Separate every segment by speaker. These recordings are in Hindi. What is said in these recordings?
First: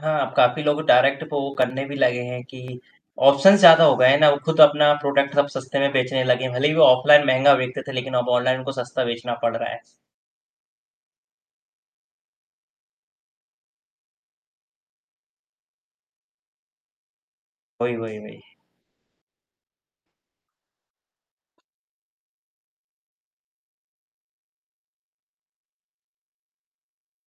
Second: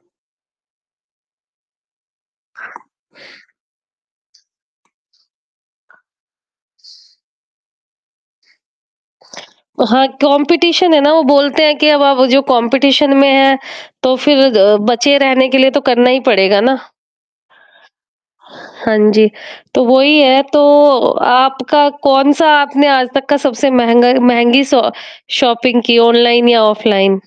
Speaker 1: हाँ, अब काफ़ी लोग डायरेक्ट पो करने भी लगे हैं कि ऑप्शंस ज़्यादा हो गए हैं ना, वो खुद अपना प्रॉडक्ट अब सस्ते में बेचने लगे हैं, भले ही वो ऑफलाइन महँगा बेचते थे, लेकिन अब ऑनलाइन उनको सस्ता बेचना पड़ रहा है।
Speaker 2: हाँ, कॉम्पिटिशन है ना, वो बोलते हैं कि अब आप जो कॉम्पिटिशन में है, तो फिर अ, बचे रहने के लिए तो करना ही पड़ेगा ना।
Speaker 1: वही, वही, वही।
Speaker 2: हाँ जी, तो वही है तो आपका कौन-सा आपने आज तक का सबसे महँगा महँगी सॉ शॉपिंग की, ऑनलाइन या ऑफलाइन?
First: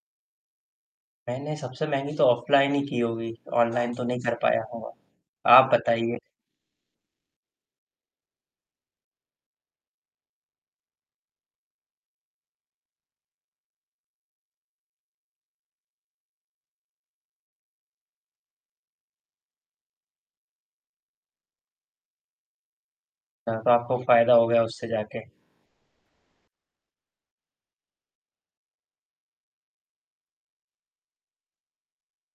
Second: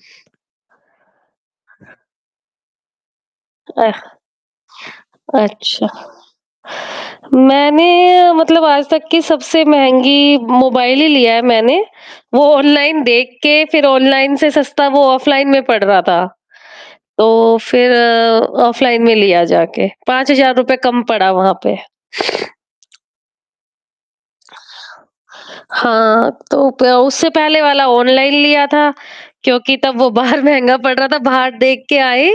Speaker 1: मैंने सबसे महँगी तो ऑफलाइन ही की होगी, ऑनलाइन
Speaker 2: अह,
Speaker 1: तो नहीं कर पाया होऊँगा। आप
Speaker 2: अच्छा।
Speaker 1: बताइए।
Speaker 2: मैंने मतलब आज तक की सबसे महँगी मोबाइल ही लिया है मैंने, वो ऑनलाइन देख के, फिर ऑनलाइन से सस्ता वो ऑफलाइन में पड़ रहा था। तो फिर ऑफलाइन में लिया जाके, 5000 रुपए कम पड़ा वहाँ पे।
Speaker 1: हाँ, तो आपको फ़ायदा हो गया, उससे जाके।
Speaker 2: हाँ, तो प तो उससे पहले वाला ऑनलाइन लिया था, क्योंकि तब वो बाहर महँगा पड़ रहा था। बाहर देख के आए,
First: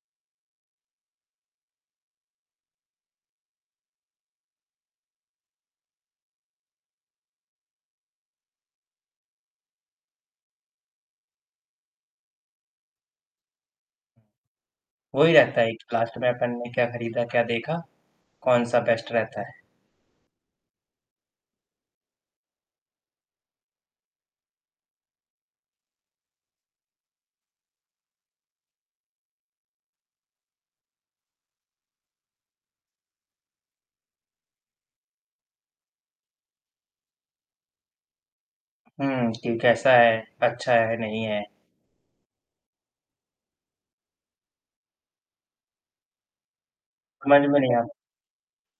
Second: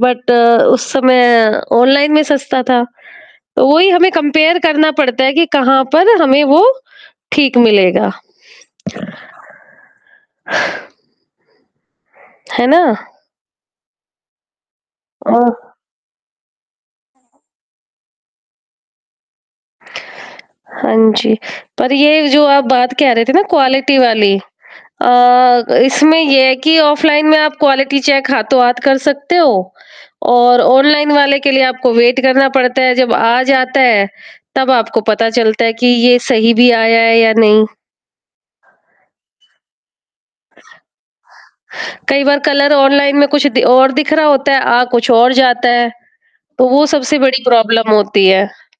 Speaker 2: बट उस समय ऑनलाइन में सस्ता था। तो वही हमें कंपेयर करना पड़ता है कि कहाँ पर हमें वो, ठीक मिलेगा। है ना?
Speaker 1: वही
Speaker 2: अ
Speaker 1: रहता है एक लास्ट में, अपन ने क्या खरीदा, क्या देखा? कौन-सा बेस्ट रहता है।
Speaker 2: हाँ जी, पर ये जो आप बात कह रहे थे ना क्वालिटी वाली अ, ग इसमें ये है कि ऑफलाइन में आप क्वालिटी चेक हाथों-हाथ कर सकते हो, और ऑनलाइन वाले के लिए आपको वेट करना पड़ता है, जब आ जाता है, तब आपको पता चलता है कि ये सही भी आया है या नहीं।
Speaker 1: हुँ, कि कैसा है, अच्छा है, नहीं है।
Speaker 2: कई बार कलर ऑनलाइन में कुछ दि और दिख रहा होता है, आ कुछ और जाता है। तो वो सबसे
Speaker 1: समझ
Speaker 2: बड़ी
Speaker 1: में नहीं आ
Speaker 2: प्रॉब्लम
Speaker 1: रहा।
Speaker 2: होती है।